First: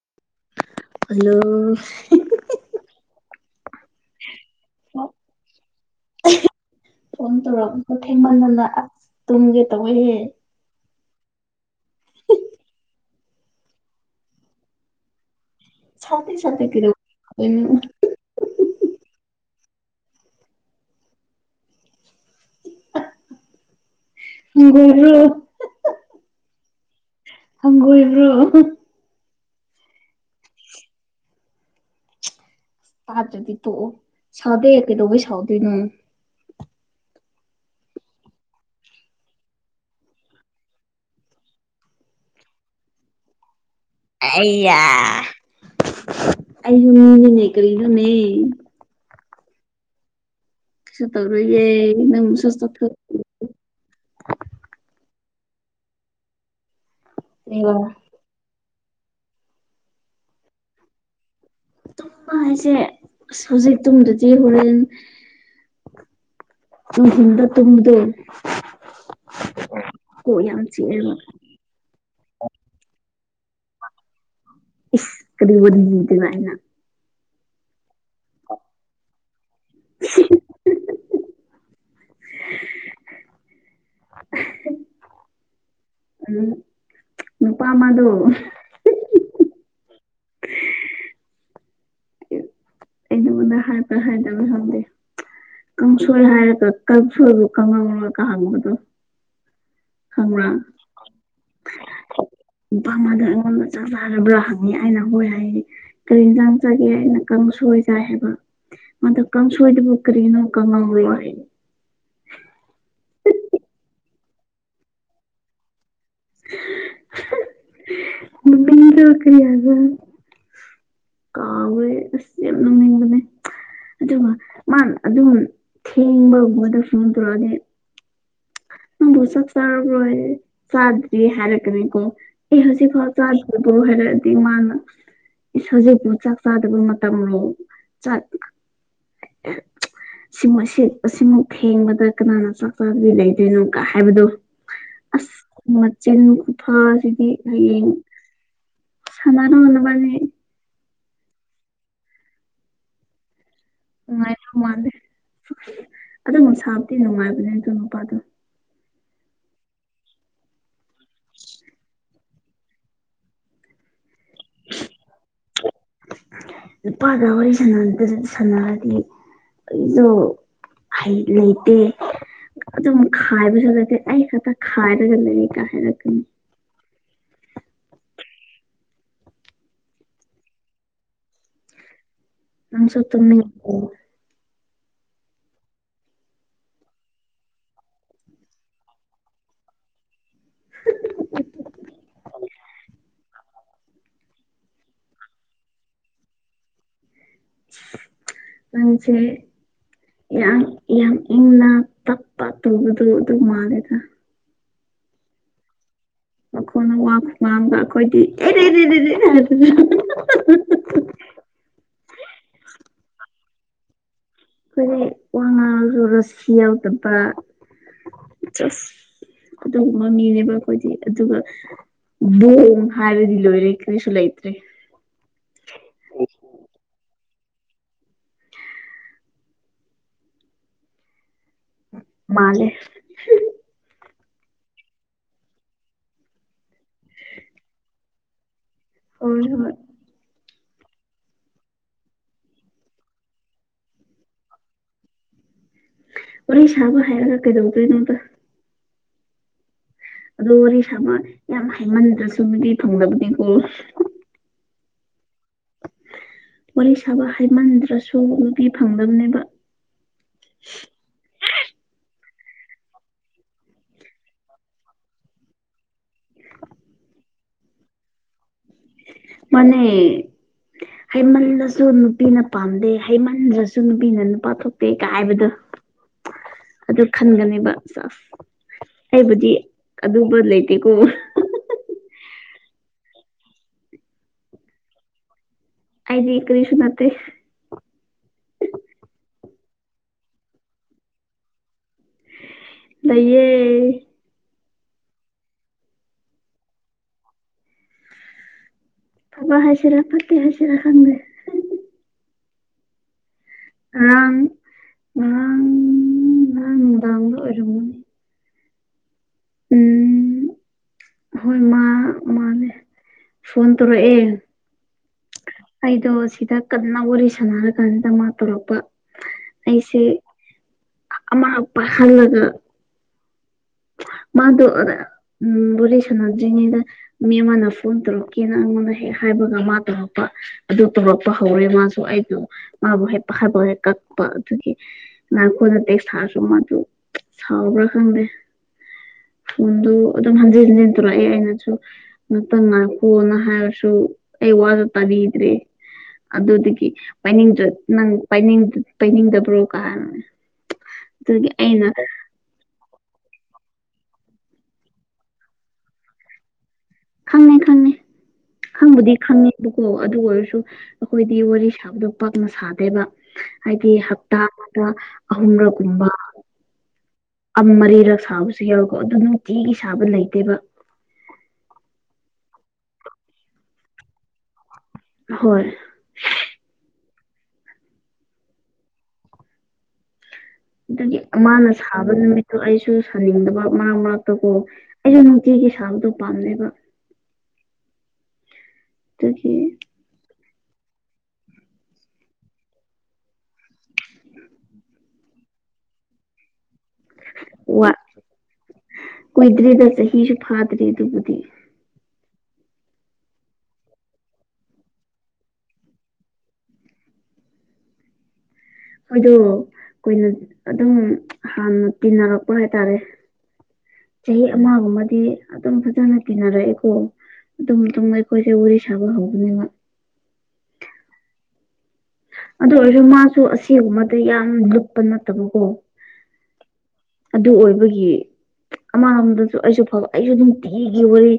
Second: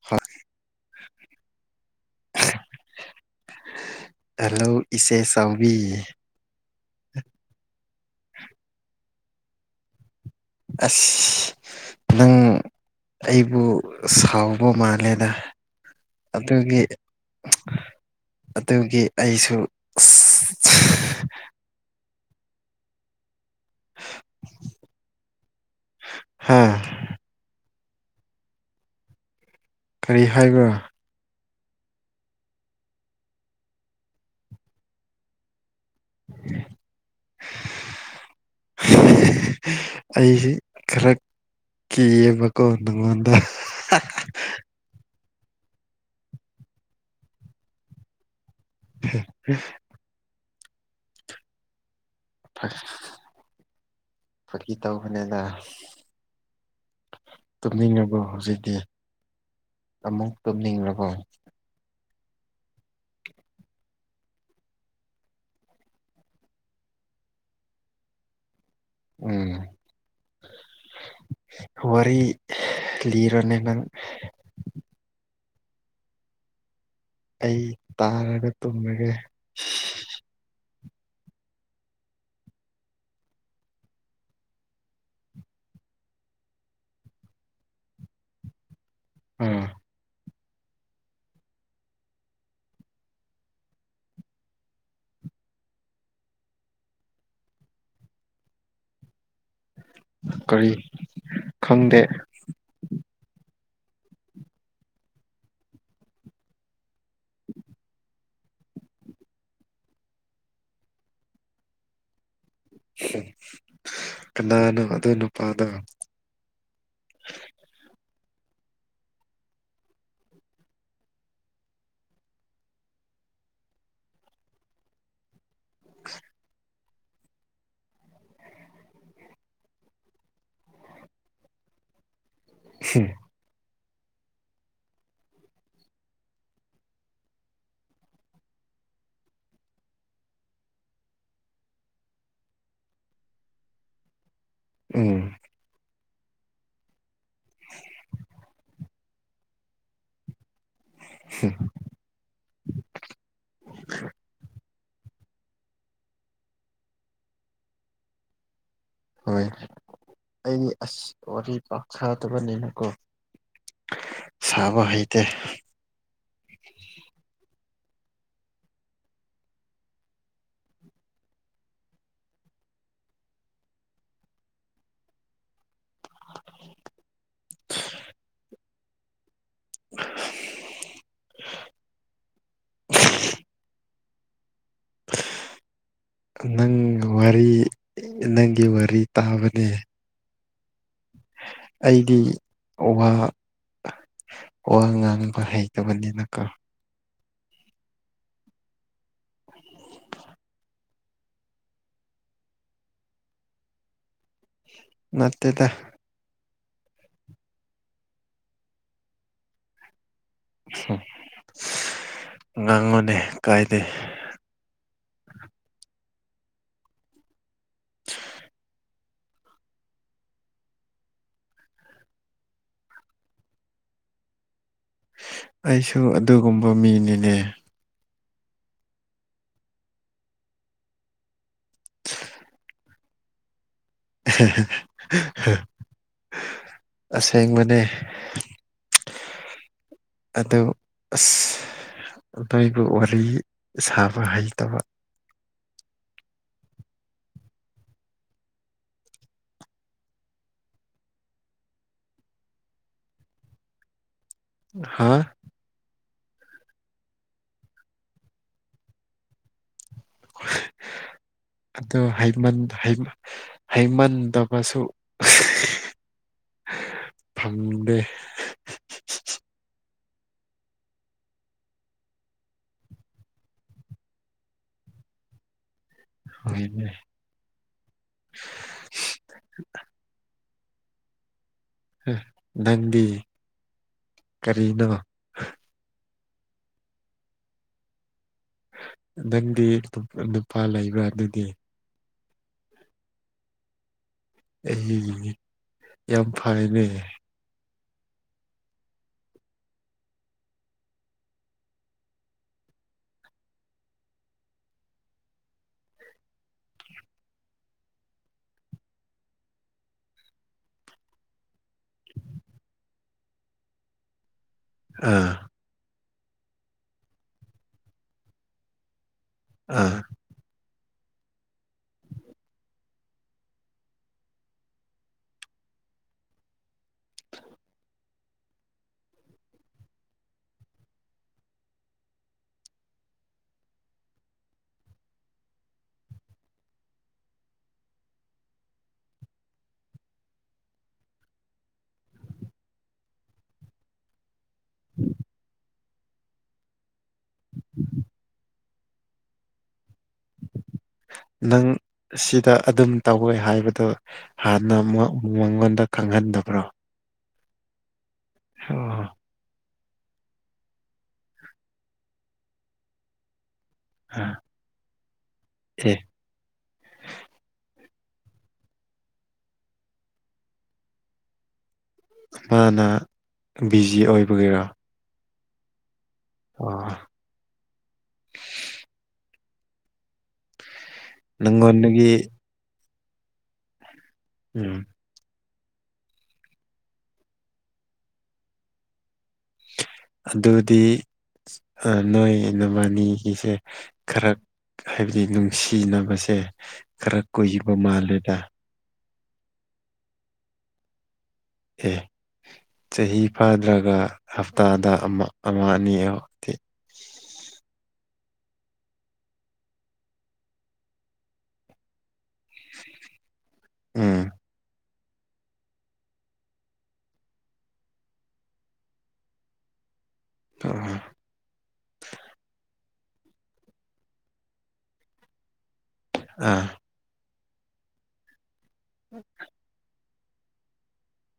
ꯍꯣꯏ hello hello phone ꯏꯆꯦ ꯆꯥꯎꯕꯤ ꯐꯣꯟ ꯇꯧꯔꯛꯄ ꯊꯦꯡꯃꯟꯗꯅ ꯑꯁ ꯇꯨꯝꯒꯦ ꯇꯧꯋꯦꯍꯦ ꯑꯁ ꯅꯪ ꯑꯩꯕꯨ ꯁꯥꯎꯕ ꯃꯥꯜꯂꯦꯗ ꯁꯥꯎꯗꯦ ꯋꯥꯎꯗꯦ ꯑꯗꯨꯒꯤ ꯀꯩꯗꯧꯕꯒꯤ ꯎꯝ ꯑꯗꯨꯒꯤ ꯑꯩꯁꯨ ꯨ [unintelligible] ꯍꯥꯥ ꯍꯪꯒꯣꯏꯕ꯭ꯔꯣ ꯀꯔꯤ ꯍꯥꯏꯕ꯭ꯔꯥ ꯇꯥꯗ꯭ꯔꯗꯤ ꯊꯣꯛꯑꯣ ꯁꯥꯗꯦ ꯀꯩꯗꯧꯕꯩ ꯁꯥꯎꯗꯣꯏꯅꯣ [unintelligible] ꯑꯩꯁꯤ ꯈꯔ ꯀꯤꯌꯦꯕꯀꯣ ꯅꯪꯉꯣꯟꯗ ꯑꯩꯌꯥ ꯑꯩꯁꯨ ꯃꯤꯅꯤꯅꯦ ꯀꯔꯤꯅꯣꯅꯦ [unintelligible] ꯁꯨ ꯇꯧꯔꯣꯏꯌꯦ ꯅꯪꯕꯨꯁꯨ ꯁꯨ ꯊꯣ ꯐꯥꯒꯤ ꯇꯧꯕꯅꯦꯗꯥ ꯇꯨꯝꯅꯤꯡꯉꯕꯣ ꯍꯧꯖꯤꯛꯇꯤ ꯑꯃꯨꯛ ꯇꯨꯝꯅꯤꯡꯔꯕꯣ ꯇꯨꯝꯕ ꯍꯥꯏꯁꯦ ꯑꯁ ꯍꯧꯖꯤꯛ ꯇꯨꯝꯗꯗꯤ ꯍꯨꯔꯦꯟ ꯅꯨꯡꯊꯤꯟꯗ ꯇꯨꯝꯕꯗꯨ ꯎꯝ ꯑꯥ ꯀꯣꯛ ꯌꯥꯝ ꯆꯤꯛꯑꯦꯕ ꯋꯥꯔꯤ ꯂꯤꯔꯣꯅꯦ ꯅꯪ ꯏꯁ ꯀꯔꯤ ꯋꯔꯤ ꯀꯥꯏꯅ ꯑꯩ ꯇꯥꯔꯒ ꯇꯨꯝꯔꯒꯦ [unintelligible] ꯎꯝ ꯅꯨꯄꯥ ꯃꯥꯗꯨ ꯑꯥ ꯑꯩꯩ ꯅꯉꯣꯟꯗ ꯍꯥꯏꯕ꯭ꯔ ꯍꯥꯏꯗꯕ ꯈꯪꯗꯦ ꯀꯪꯁꯣꯏ ꯍꯥꯏꯔꯒ ꯀꯪꯁꯣꯏꯕꯨ ꯀꯥꯡꯉꯧꯔꯒ ꯍꯪꯕꯗꯣ ꯈꯪꯕ꯭ꯔꯥ ꯀꯔꯤ ꯈꯪꯗꯦ ꯅꯨꯄꯥ ꯑꯃꯗꯣ ꯑꯩꯉꯣꯟꯗ ꯆꯥꯛ ꯆꯥꯔꯕ꯭ꯔꯥ ꯍꯪꯉꯤ ꯑꯩꯅ ꯍꯣꯏ ꯍꯥꯏꯌꯦ ꯀꯔꯤ ꯏꯟꯁꯥꯡ ꯆꯥꯒꯦ ꯑꯩꯅ ꯀꯥꯡꯁꯣꯏ ꯆꯥꯏ ꯍꯥꯏꯕ ꯃꯥꯗꯨ ꯀꯥꯡꯁꯣꯏꯗꯨꯕꯨ ꯀꯔꯤꯅꯣ ꯀꯪꯉꯧꯔꯣ ꯍꯥꯏꯌꯦ ꯀꯅꯥꯅꯣ ꯑꯗꯨ ꯅꯨꯄꯥꯗꯣ [unintelligible] ꯃꯃꯤꯡꯗꯨ ꯀꯔꯤ ꯍꯥꯏꯕ꯭ꯔꯥ ꯀꯥꯎꯋꯦ ꯑꯁ ꯌꯥꯝ ꯅꯨꯡꯅꯤꯡꯕꯅꯦ ꯑꯗꯨꯒ ꯃꯥꯟ ꯑꯗꯨꯝ ꯊꯦꯡꯕ [unintelligible] ꯅꯪꯕꯨ ꯆꯥꯛ ꯆꯥꯔꯕ꯭ꯔꯣ ꯍꯤꯢꯔꯦ ꯆꯥꯗ꯭ꯔꯤ ꯍꯥꯢꯔꯦ ꯀꯔꯤꯀꯣ ꯑꯦ ꯍꯧꯖꯤꯛ ꯐꯥꯎ ꯆꯥꯗ ꯗꯕꯣ ꯍꯥꯏꯔꯑꯗꯤ ꯃꯥꯅ ꯢꯁ ꯍꯧꯖꯤꯛꯄꯨ ꯆꯥꯛ ꯆꯥꯗꯕ ꯃꯇꯝꯔꯣ ꯆꯥꯠ ꯑꯦ ꯁꯤ ꯑꯁꯤ ꯑꯁꯤꯃꯨꯛ ꯊꯦꯡꯕꯗ ꯀꯅꯥꯅ ꯆꯥꯛ ꯆꯥꯗꯕꯤ ꯂꯩ ꯗꯣꯢꯅꯣ ꯀꯥꯏ ꯍꯥꯏꯕꯗꯣ ꯎꯝ ꯑꯁ ꯃꯆꯤꯟ ꯈꯨꯐꯥ ꯁꯤꯗꯤ ꯍꯌꯦꯡ ꯁꯅꯥꯅꯨ ꯅꯕꯥꯅꯤ [unintelligible] ꯅꯨꯡꯉꯥꯏꯗꯧ ꯃꯥꯟꯗꯦ ꯑꯗꯨꯕꯨ ꯁꯥꯥꯕꯗꯤ ꯅꯨꯡꯉꯥꯏꯕꯅꯦ ꯑꯗꯨ ꯅꯨꯄꯥꯗꯨ ꯍꯣꯏ ꯑꯩꯗꯤ ꯑꯁ ꯋꯥꯔꯤ ꯄꯥꯛ ꯁꯥꯗꯕꯅꯤꯅꯀꯣ ꯁꯥꯕ ꯍꯩꯇꯦ ꯅꯨꯄꯥꯅ ꯋꯥꯔꯤ ꯁꯥꯅꯗ ꯁꯥꯅꯗꯤ ꯑꯗꯨꯗꯣ ꯍꯩ ꯂꯩꯇꯦ ꯑꯗꯨꯝ ꯈꯥꯏꯕ ꯁꯨꯅꯠꯇꯦ ꯑꯩ ꯈꯥꯛꯇ ꯈꯥꯏꯔꯒ ꯂꯩ ꯀꯥꯏꯅꯥ ꯍꯥꯢꯔꯛꯀꯅꯤ [unintelligible] [unintelligible] ꯅꯪꯁꯨ ꯇꯨꯝꯅꯤꯡ ꯑꯣ [unintelligible] ꯅꯪꯒ ꯋꯥꯔꯤ ꯅꯪꯒꯤ ꯋꯥꯔꯤ ꯇꯥꯕꯅꯦ ꯑꯩꯗꯤ ꯋꯥ ꯋꯥ ꯉꯥꯡꯕ ꯍꯩꯇꯕꯅꯤꯅ ꯀꯣ ꯅꯪꯁꯦ ꯌꯥꯝ ꯌꯥꯝ ꯏꯪꯅ ꯇꯞꯄ ꯇꯨꯕꯗꯣ ꯑꯗꯨ ꯃꯥꯜꯂꯦꯗ ꯅꯠꯇꯦꯗ ꯑꯈꯣꯟꯅ ꯋꯥ ꯈꯨ ꯉꯥꯡꯗꯣ ꯑꯈꯣꯏꯗꯤ [unintelligible] [unintelligible] ꯉꯥꯡꯉꯣꯅꯦ ꯀꯥꯏꯗꯦ ꯑꯩꯈꯣꯏꯗꯤ ꯋꯥ ꯉꯥꯡꯉꯁꯨ ꯔꯁꯤ ꯌꯥꯎꯗꯕ [unintelligible] ꯑꯗꯨꯒꯨꯝꯕ ꯃꯤꯅꯦꯕ ꯑꯩꯈꯣꯏꯗꯤ ꯑꯗꯨꯒ ꯕꯣꯡ ꯍꯥꯏꯔꯗꯤ ꯂꯣꯏꯔꯦ ꯀꯔꯤꯁꯨ ꯂꯩꯇ꯭ꯔꯦ ꯑꯩꯁꯨ ꯑꯗꯨꯒꯨꯝꯕ ꯃꯤꯅꯤꯅꯦ ꯃꯥꯟꯂꯦ [unintelligible] ꯑꯁꯦꯡꯕꯅꯦ [unintelligible] ꯑꯗꯨ ꯑꯁ ꯑꯗꯥꯏꯕꯨ ꯋꯥꯔꯤ ꯁꯥꯕ ꯍꯩꯇꯕ ꯋꯥꯔꯤ ꯁꯥꯕ ꯍꯩꯔꯒ ꯀꯩꯗꯧꯗꯣꯏ ꯅꯣꯗ ꯑꯗꯨ ꯋꯥꯔꯤ ꯁꯥꯕ ꯌꯥꯝ ꯍꯥꯏꯃꯟꯗ꯭ꯔꯁꯨ ꯅꯨꯄꯤ ꯐꯪꯗꯕꯅꯦꯀꯣ ꯍꯥꯥ ꯋꯥꯔꯤ ꯁꯥꯕ ꯍꯥꯏꯃꯟꯗ꯭ꯔꯁꯨ ꯅꯩꯄꯤ ꯐꯪꯗꯕꯅꯦꯕ [unintelligible] ꯑꯗꯣ ꯍꯩꯃꯟ ꯍꯩꯃ ꯍꯩꯃꯟꯗꯕꯁꯨ [unintelligible] ꯐꯪꯗꯦ ꯃꯟꯅꯦ ꯍꯩꯃꯟꯂꯁꯨ ꯅꯨꯄꯤꯅ ꯄꯥꯝꯗꯦ ꯍꯩꯃꯟꯗ꯭ꯔꯁꯨ ꯅꯨꯄꯤꯅ ꯅꯨꯄꯥ ꯊꯣꯛꯇꯦ ꯀꯥꯢ ꯍꯥꯏꯕꯗꯣ [unintelligible] ꯍꯣꯏꯅꯦ ꯑꯗꯨ ꯈꯟꯒꯤꯅꯦꯕ ꯑꯩꯕꯨꯗꯤ ꯑꯗꯨꯕ ꯂꯩꯇꯦ ꯀꯣ ꯅꯪꯗꯤ ꯀꯔꯤꯅꯣ ꯑꯩꯗꯤ ꯀꯔꯤꯁꯨ ꯅꯠꯇꯦ ꯅꯪꯗꯤ ꯑꯇꯣꯞꯄ ꯅꯨꯄꯥ ꯂꯩꯕ꯭ꯔ ꯑꯗꯨꯗꯤ ꯂꯩꯌꯦ ꯑꯩ ꯌꯥꯝ ꯐꯩꯌꯦꯅꯦ ꯐꯕ ꯍꯥꯁꯤꯔ ꯐꯠꯇꯦ ꯍꯥꯁꯤꯔ ꯈꯪꯪꯗꯦ ꯉꯥꯔꯥꯡ ꯉꯥꯔꯥꯡ ꯅꯨꯗꯥꯡ ꯁꯨ ꯑꯣꯢꯔꯝꯒꯅꯤ ꯎꯝ ꯍꯣꯏ ꯃꯥ ꯃꯥꯅꯦ ꯐꯣꯟ ꯇꯧꯔꯛꯑꯦ ꯑꯥ ꯑꯩꯗꯣ ꯁꯤꯗ ꯀꯟꯅ ꯋꯥꯔꯤ ꯁꯥꯟꯅꯔ ꯀꯥꯟꯗ ꯃꯥ ꯇꯧꯔꯛꯄ ꯑꯥ ꯑꯩꯁꯦ ꯑꯃ ꯍꯥꯛꯄ ꯍꯜꯂꯒ ꯃꯥꯗꯣ ꯎꯝ ꯋꯥꯔꯤ ꯁꯟꯅꯗꯣꯢꯅꯤꯅꯥ ꯃꯤ ꯑꯃꯅ ꯐꯣꯟ ꯇꯧꯔꯛꯀꯦꯅ ꯑꯩꯉꯣꯟꯗ ꯍꯦꯛ ꯍꯥꯏꯕꯒ ꯃꯥ ꯇꯧꯔꯛꯄ ꯑꯗꯨ ꯇꯧꯔꯛꯄ ꯍꯧꯔꯦ ꯃꯥꯁꯨ ꯑꯩꯗꯣ ꯃꯥꯕꯨ ꯍꯦꯛ ꯀꯛꯄ ꯍꯦꯛ ꯀꯛꯄꯥ ꯑꯗꯨꯒꯤ ꯅ ꯑꯩꯈꯣꯏꯅ ꯇꯦꯛꯁ ꯊꯥꯔꯁꯨ ꯃꯥꯗꯨ ꯁꯥꯎꯕ꯭ꯔꯥ ꯈꯪꯗꯦ ꯐꯣꯟꯗ ꯑꯗꯨꯝ ꯍꯟꯖꯤꯟ ꯍꯟꯖꯤꯟ ꯇꯔꯛꯑꯦ ꯑꯩꯅꯖꯨ ꯉꯥꯇꯪ ꯉꯥꯢꯈꯣꯅ ꯍꯥꯏꯔꯖꯨ ꯑꯩ ꯋꯥꯗꯣ ꯇꯥꯕꯤꯗ꯭ꯔꯦ ꯑꯗꯨꯗꯒꯤ ꯄꯥꯢꯅꯤꯡꯗ꯭ꯔ ꯅꯪ ꯄꯥꯢꯅꯤꯡꯗ꯭ꯔ ꯄꯩꯅꯤꯡꯗꯕ꯭ꯔꯣ ꯀꯥꯢꯅ ꯅꯪ ꯁꯤꯗ ꯑꯗꯨꯝ ꯇꯧꯋꯦ ꯍꯥꯏꯕꯗꯨ ꯍꯥꯟꯅ ꯃ ꯃꯉꯣꯟꯗ ꯈꯪꯍꯟꯗꯕ꯭ꯔꯣ ꯈꯪꯉꯦ ꯈꯪꯉꯦ ꯑꯣ ꯈꯪꯕꯨꯗꯤ ꯈꯪꯉꯦ ꯀꯣ ꯑꯗꯨ ꯑꯣꯏꯔꯁꯨ ꯑꯈꯣꯏꯗꯤ ꯋꯥꯔꯤ ꯁꯥꯕꯗꯣ ꯄꯥꯛꯅ ꯁꯥꯗꯦꯕ ꯍꯥꯏꯗꯤ ꯍꯞꯇꯥ ꯑꯃꯗ ꯑꯍꯨꯝ ꯂꯛ ꯑꯦ ꯒꯨꯝꯕ ꯑꯝ ꯃꯔꯤꯔꯛ ꯁꯥꯕꯁꯨ ꯌꯥꯎꯢꯀꯣ ꯑꯗꯨ ꯅꯨꯡꯇꯤꯒꯤ ꯁꯥꯕ ꯂꯩꯇꯦꯕ ꯃꯥꯅ ꯕꯤꯖꯤ ꯑꯣꯏꯕꯒꯤꯔꯣ ꯍꯣꯏ ꯑꯣ ꯑꯗꯨꯒꯤ ꯃꯥꯅ ꯁꯥꯕ ꯅꯪꯉꯣꯟꯗꯒꯤ ꯅꯨꯃꯤꯠꯇꯣ ꯑꯩꯁꯨ ꯁꯥꯅꯤꯡꯗꯕ ꯃꯔꯛ ꯃꯔꯛꯇꯀꯣ ꯎꯝ ꯑꯩꯖꯨꯥ ꯅꯨꯡꯇꯤꯒꯤ ꯁꯥꯕꯗꯣ ꯄꯥꯝꯗꯦꯕ [unintelligible] ꯑꯗꯨꯗꯤ ꯅꯣꯏ ꯅꯕꯥꯟ ꯅꯤꯒꯤꯁꯦ ꯈꯔ ꯍꯥꯏꯕꯗꯤ ꯅꯨꯡꯁꯤꯅꯕꯁꯦ ꯈꯔ ꯀꯨꯏꯕ ꯋꯥ ꯃꯥꯜꯂꯦꯗ ꯀꯨꯏꯗ꯭ꯔꯤꯗ ꯆꯍꯤꯁꯨ ꯐꯥꯗꯔꯤ ꯑꯗꯨꯒꯤꯗꯤ ꯑꯦ ꯆꯍꯤ ꯐꯥꯗ꯭ꯔꯒ ꯍꯞꯇꯥꯗ ꯑꯃ ꯑꯃ ꯑꯅꯤ ꯈꯣꯢꯗꯨ ꯀꯨꯏꯅ ꯑꯗꯨꯝ ꯍꯥꯟꯅ ꯇꯤꯟꯅꯔꯛꯄ ꯍꯥꯏꯇꯥꯔꯦ ꯎꯝ ꯆꯍꯤ ꯑꯃꯒꯨꯝꯕꯗꯤ ꯑꯗꯨꯝ ꯐꯖꯅ ꯇꯤꯟꯅꯔꯛꯑꯦꯀꯣ ꯑꯗꯨꯝ ꯑꯗꯨꯝ ꯑꯩꯈꯣꯏꯁꯦ ꯋꯥꯔꯤ ꯁꯥꯕ ꯍꯧꯕꯅꯤꯅ [inaudible] ꯑꯗꯨ ꯑꯣꯏꯔꯁꯨ ꯃꯥꯁꯨ ꯑꯁꯤꯒꯨꯝꯕꯗ ꯌꯥꯝ ꯂꯨꯞꯄ ꯅꯠꯇꯕꯀꯣ ꯑ ꯑꯗꯨ ꯑꯣꯏꯕꯒꯤ ꯑꯃ ꯑꯝꯗꯁꯨ ꯑꯩꯁꯨ ꯐꯥꯕ ꯑꯩꯖꯨ ꯅꯨꯡꯇꯤꯒꯤ ꯋꯥꯔꯤ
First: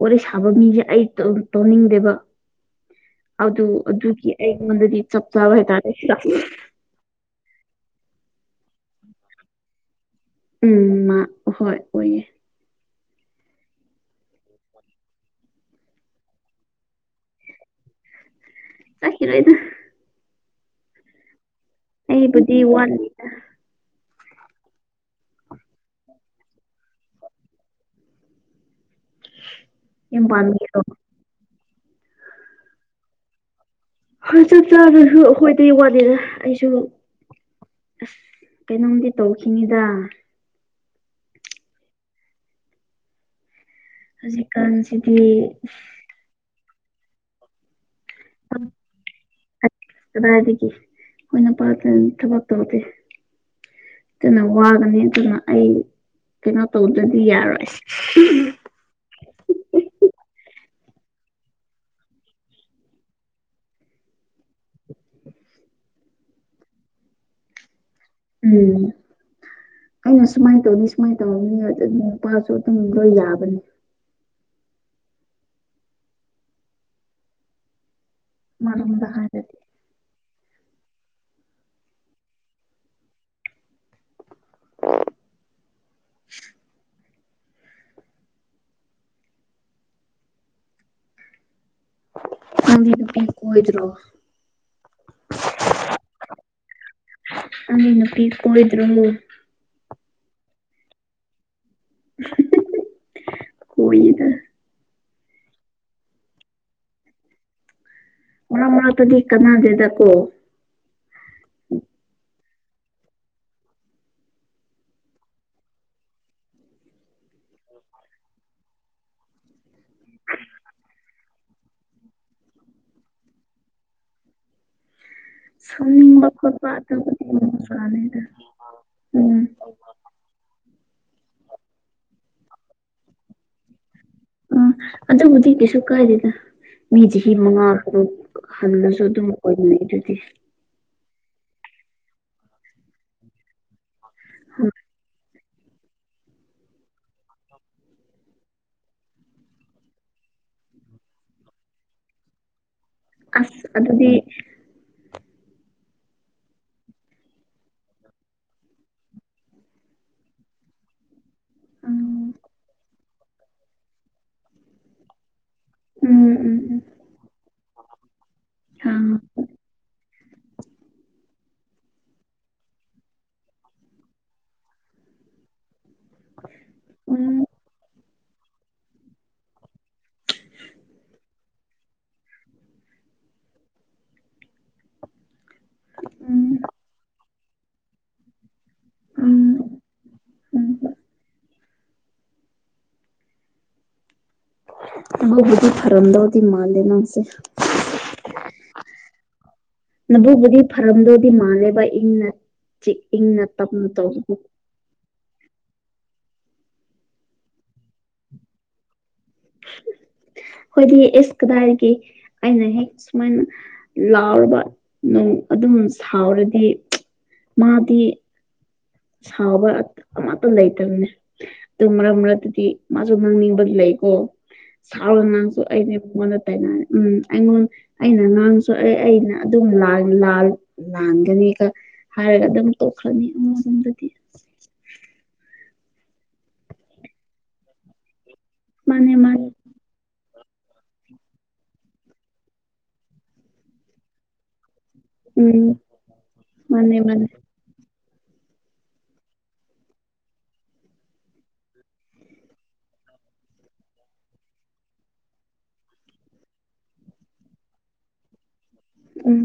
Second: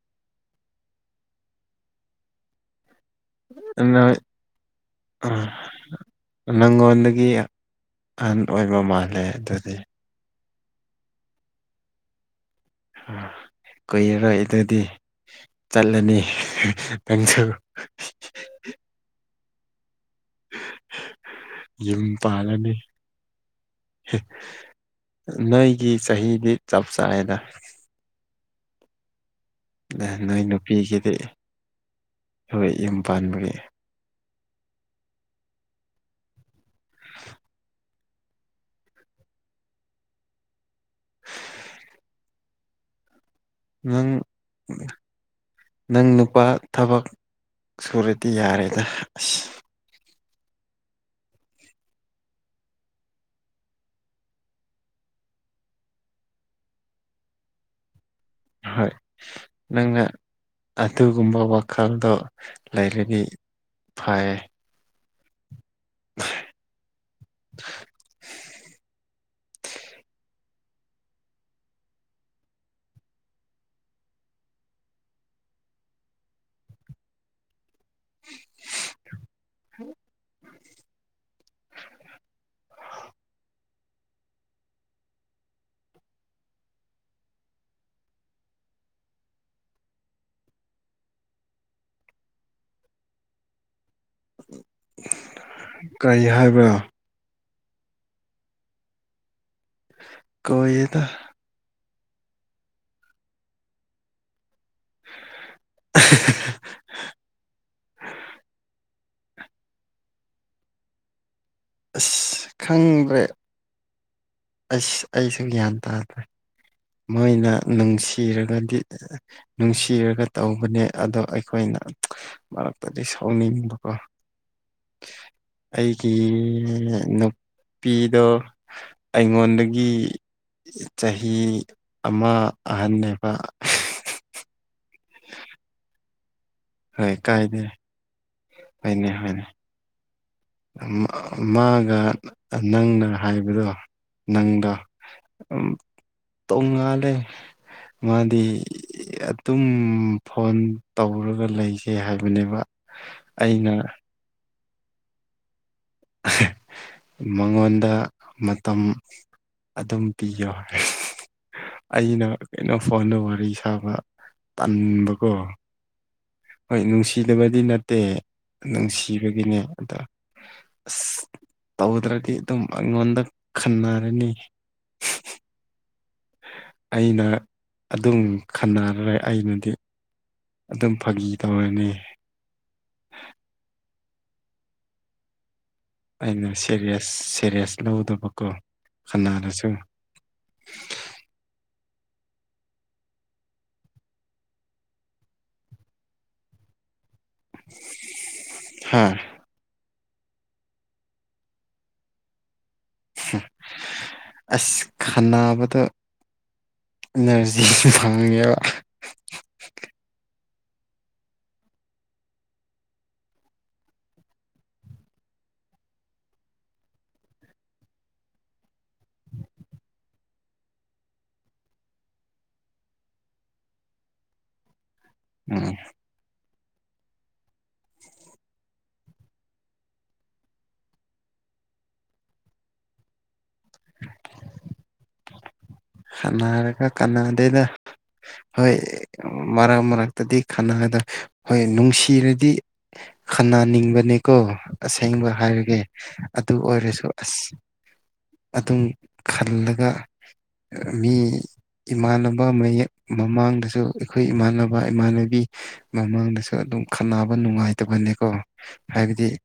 ꯋꯥꯔꯤ ꯁꯥꯕ ꯃꯤꯖꯦ ꯑꯩ ꯇꯧꯅꯤꯡꯗꯦꯕ ꯑꯗꯨ ꯅꯣꯏ ꯑꯗꯨꯒꯤ ꯑꯩ ꯉꯣꯟꯗꯗꯤ ꯆꯞꯆꯥꯕ ꯍꯥꯏꯇꯥꯔꯦ ꯅꯉꯣꯟꯗꯒꯤ ꯑꯍꯟ ꯑꯣꯏꯕ ꯃꯥꯜꯂꯦ ꯑꯗꯨꯗꯤ ꯎꯝ ꯃꯥ ꯍꯣꯏ ꯑꯣꯏꯌꯦ ꯀꯨꯔꯔꯣꯏ ꯑꯗꯨꯗꯤ ꯆꯠꯂꯅꯤ ꯅꯪꯁꯨ ꯆꯠꯈꯤꯔꯣꯏꯗ ꯅꯪꯁꯨ ꯌꯨꯝ ꯑꯩꯕꯨꯗꯤ ꯄꯥꯜꯂꯅꯤ ꯋꯥꯠꯂꯤ ꯅꯣꯏꯒꯤ ꯆꯍꯤꯗꯤ ꯆꯞ ꯆꯥꯔꯦꯗ [inaudible] ꯅꯣꯏ ꯄꯥꯟꯕꯒꯤꯗꯣ ꯅꯨꯄꯤꯒꯤꯗꯤ ꯍꯣꯏ ꯌꯨꯝ ꯄꯥꯟꯕꯒꯤ ꯍꯣꯏ ꯆꯞ ꯆꯥꯕꯖꯨ ꯑꯈꯣꯏꯇꯤ ꯋꯥꯠꯂꯤꯗ ꯑꯩꯁꯨ ꯑꯁ ꯀꯩꯅꯣꯝꯗꯤ ꯇꯧꯈꯤꯅꯤꯗ ꯅꯪ ꯍꯧꯖꯤꯛꯀꯥꯟꯁꯤꯗꯤ ꯅꯪ ꯅꯨꯄꯥ ꯊꯥꯕꯛ ꯁꯨꯔꯗꯤ ꯌꯥꯔꯦꯗ ꯑꯁ ꯀꯗꯥꯏꯗꯒꯤ ꯑꯩꯈꯣꯏ ꯅꯨꯄꯥꯗꯨ ꯊꯥꯕꯛ ꯇꯧꯗꯦ ꯑꯗꯨꯅ ꯋꯥꯒꯅꯤ ꯑꯗꯨꯅ ꯑꯩ ꯀꯩꯅꯣ ꯇꯧꯗ꯭ꯔꯗꯤ ꯌꯥꯔꯣꯏ ꯍꯣꯏ ꯅꯪꯅ ꯑꯗꯨꯒꯨꯝꯕ ꯋꯥꯈꯜꯗꯣ ꯂꯩꯔꯗꯤ ꯐꯩ [inaudible] ꯎꯝ ꯑꯩꯅ ꯁꯨꯃꯥꯏꯟ ꯇꯧꯅꯤ ꯁꯨꯃꯥꯏꯟ ꯇꯧꯔꯅꯤ ꯑꯗꯨ ꯅꯨꯄꯥꯁꯨ ꯑꯗꯨꯝ ꯂꯣꯏ ꯌꯥꯕꯅꯤ [unintelligible] [inaudible] ꯅꯪꯗꯤ ꯅꯨꯄꯤ ꯀꯣꯏꯗ꯭ꯔꯣ ꯀꯩ ꯍꯥꯏꯕꯥ ꯅꯪꯗꯤ ꯅꯨꯄꯤ ꯀꯣꯏꯗ꯭ꯔꯣ ꯀꯣꯏꯌꯦꯗꯥ ꯀꯣꯏꯌꯦꯗꯥ [unintelligible] ꯃꯔꯛ ꯃꯔꯛꯇꯗꯤ ꯀꯅꯥꯗꯦꯗ ꯀꯣ ꯑꯁ ꯈꯪꯗ꯭ꯔꯦ ꯑꯁ ꯑꯩꯁꯨ ꯒ꯭ꯌꯥꯟ ꯇꯥꯗ꯭ꯔꯦ ꯃꯣꯏꯅ ꯅꯨꯡꯁꯤꯔꯒꯗꯤ ꯅꯨꯡꯁꯤꯔꯒ ꯇꯧꯕꯅꯦ ꯑꯗꯣ ꯑꯩꯈꯣꯏꯅ ꯃꯔꯥꯛꯇꯗꯤ ꯁꯥꯎꯅꯤꯡꯕ ꯀꯣ ꯁꯥꯎꯅꯤꯡꯕ ꯈꯣꯠꯄꯥ ꯑꯦ ꯅꯨꯄꯤꯗꯣ ꯎꯝ ꯑꯩꯉꯣꯟꯗꯒꯤ ꯏ ꯆꯍꯤ ꯑꯃꯥ ꯑꯍꯟꯅꯦꯕ ꯎꯝ ꯑꯗꯨꯕꯨꯗꯤ ꯀꯩꯁꯨ ꯀꯥꯏꯗꯦꯗ ꯃꯤ ꯍꯣꯏ ꯆꯍꯤ ꯀꯥꯏꯗꯦ ꯃꯉꯥ ꯇꯔꯨꯛ ꯍꯜꯂꯁꯨ ꯑꯗꯨꯝ ꯀꯣꯏꯅꯩꯗꯨꯗꯤ ꯎꯝ ꯃꯥꯒ ꯅꯪꯅ ꯍꯥꯏꯕꯗꯣ ꯎꯝ ꯅꯪꯗꯣ ꯎꯝ ꯇꯣꯡꯉꯥꯜꯂꯦ ꯃꯥꯗꯤ ꯑꯗꯨꯝ ꯐꯣꯟ ꯇꯧꯔꯒ ꯂꯩꯁꯦ ꯍꯥꯏꯕꯅꯦꯕ ꯑꯁ ꯑꯩꯅ ꯑꯗꯨꯗꯤ ꯃꯉꯣꯟꯗ ꯃꯇꯝ ꯑꯗꯨꯝ ꯄꯤꯌꯣ ꯎꯝ ꯑꯩꯅ ꯀꯩꯅꯣ ꯐꯣꯟꯗꯨ ꯋꯥꯔꯤ ꯁꯥꯕ ꯇꯟꯕꯀꯣ ꯎꯝ ꯎꯝ ꯎꯝ ꯍꯣꯏ ꯅꯨꯡꯁꯤꯗꯕꯗꯤ ꯅꯠꯇꯦ ꯍꯥꯡ ꯅꯨꯡꯁꯤꯕꯒꯤꯅꯦ ꯑꯗ ꯑꯁ ꯇꯧꯗ꯭ꯔꯗꯤ ꯑꯗꯨꯝ ꯑꯩꯉꯣꯟꯗ ꯈꯟꯅꯔꯅꯤ ꯑꯩꯅ ꯎꯝ ꯑꯗꯨꯝ ꯈꯟꯅꯔꯦ ꯑꯩꯅꯗꯤ ꯑꯗꯨꯝ ꯐꯥꯒꯤ ꯇꯧꯔꯅꯤ ꯎꯝ ꯑꯩꯅ ꯁꯦꯔꯤꯌꯁ ꯁꯦꯔꯤꯌꯁ ꯂꯧꯗꯕꯀꯣ ꯈꯅꯥꯔꯁꯨ ꯎꯝ ꯍꯨꯝ ꯑꯗꯨꯕꯨꯗꯤ ꯐꯔꯝꯗꯧꯗꯤ ꯃꯥꯂꯦ ꯅꯪꯁꯦ ꯍꯥꯥ ꯅꯕꯨꯛꯕꯨꯗꯤ ꯐꯔꯝꯗꯧꯗꯤ ꯃꯥꯥꯟꯂꯦꯕ ꯏꯪꯅ ꯆꯤꯛ ꯏꯪꯅ ꯇꯞꯅ ꯇꯧꯕꯗꯨ ꯈꯥꯟꯅꯕꯗ ꯏꯅꯔꯖꯤꯁꯨ ꯐꯪꯉꯦꯕ [unintelligible] ꯈꯣꯏꯗꯤ ꯑꯦꯁ ꯀꯗꯥꯏꯗꯒꯤ ꯑꯩꯅ ꯍꯦꯛ ꯁꯨꯃꯥꯏꯅ ꯂꯥꯎꯔꯕ ꯅꯨꯡ ꯑꯗꯨꯝ ꯁꯥꯎꯔꯗꯤ ꯃꯥꯗꯤ ꯁꯥꯎꯕ ꯑꯠ ꯑꯃꯠ ꯇꯨ ꯂꯩꯇꯕꯅꯦ ꯗꯨ ꯃꯔꯛ ꯃꯔꯛꯇꯗꯤ ꯃꯥꯖꯨ ꯉꯥꯡꯅꯤꯡꯕ ꯂꯩꯀꯣ ꯁꯥꯎꯔ ꯅꯪꯁꯨ ꯎꯝ ꯑꯩꯅꯦ ꯑꯩꯉꯣꯟꯗ ꯇꯥꯏꯅꯩ ꯎꯝ ꯑꯩꯉꯣꯟ ꯑꯩꯅ ꯉꯥꯡꯔꯁꯨ ꯑꯩ ꯑꯩꯅ ꯑꯗꯨꯝ ꯂꯥꯜ ꯂꯥꯜ ꯂꯥꯟꯒꯅꯤꯒ ꯍꯥꯏꯔꯒ ꯑꯗꯨꯝ ꯇꯣꯛꯈ꯭ꯔꯅꯤ ꯑꯃꯨꯔꯣꯝꯗꯗꯤ ꯁꯅꯔꯒ ꯀꯥꯟꯅꯗꯦꯗ ꯍꯣꯏ ꯃꯥꯅꯦ ꯃꯥꯅꯦ ꯃꯔꯛ ꯃꯔꯛꯇꯗꯤ ꯈꯠꯅꯗ ꯍꯣꯏ ꯅꯨꯡꯁꯤꯔꯗꯤ ꯈꯟꯅꯥ ꯅꯤꯡꯕꯅꯦꯀꯣ ꯑꯁꯦꯡꯕ ꯎꯝ ꯍꯥꯏꯔꯒꯦ ꯑꯗꯨ ꯃꯥꯅꯦ ꯑꯣꯏꯔꯁꯨ ꯃꯥꯅꯦ ꯑꯁ ꯑꯗꯨꯝ ꯈꯜꯂꯒ ꯑ ꯃꯤ ꯏꯃꯥꯟꯅꯕ ꯃꯌꯦꯛ ꯃꯃꯥꯡꯗꯖꯨ ꯑꯩꯈꯣꯏ ꯏꯃꯥꯟꯅꯕ ꯏꯃꯥꯟꯅꯕꯤ ꯃꯃꯥꯡꯗꯁꯨ ꯑꯗꯨꯝ ꯈꯠꯅꯕ ꯅꯨꯡꯉꯥꯏꯇꯕꯅꯦꯀꯣ ꯍꯥꯏꯕꯗꯤ ꯎꯝ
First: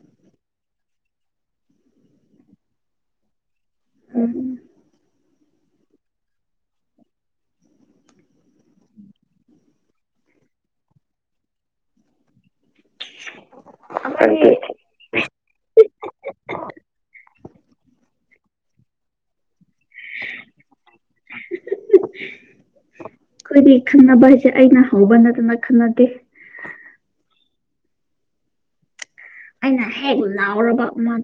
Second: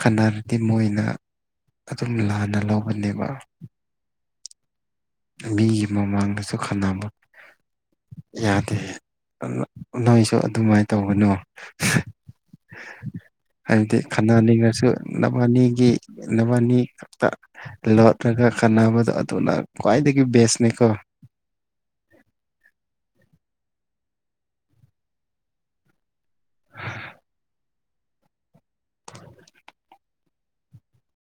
ꯈꯠꯅꯔꯗꯤ ꯃꯣꯏꯅ ꯑꯗꯨꯝ ꯂꯥꯟꯅ ꯂꯧꯕꯅꯦꯕ ꯎꯝ ꯃꯤꯒꯤ ꯃꯃꯥꯡꯗꯁꯨ ꯈꯠꯅꯕ ꯌꯥꯗꯦ ꯑ ꯅꯣꯏ ꯅꯣꯏꯁꯨ ꯑꯗꯨꯃꯥꯏ ꯇꯧꯒꯅꯨ ꯍꯥꯏꯕꯗꯤ ꯑꯩꯈꯣꯏꯗꯤ ꯈꯥꯅꯅꯤꯡꯉꯁꯨ ꯅꯕꯥꯅꯤꯒꯤ ꯅꯕꯥꯅꯤ ꯈꯛꯇ ꯂꯣꯠꯔꯒ ꯈꯟꯅꯕꯗꯣ ꯑꯗꯨꯅ ꯈ꯭ꯋꯥꯏꯗꯒꯤ ꯕꯦꯁꯅꯦ ꯀꯣ ꯈꯣꯏꯗꯤ ꯈꯠꯅꯕꯁꯦ ꯑꯩꯅ ꯍꯧꯕ ꯅꯠꯇꯅ ꯈꯠꯅꯗꯦ [unintelligible] ꯑꯩꯅ ꯍꯦꯛ ꯂꯥꯎꯔꯕ ꯃꯥ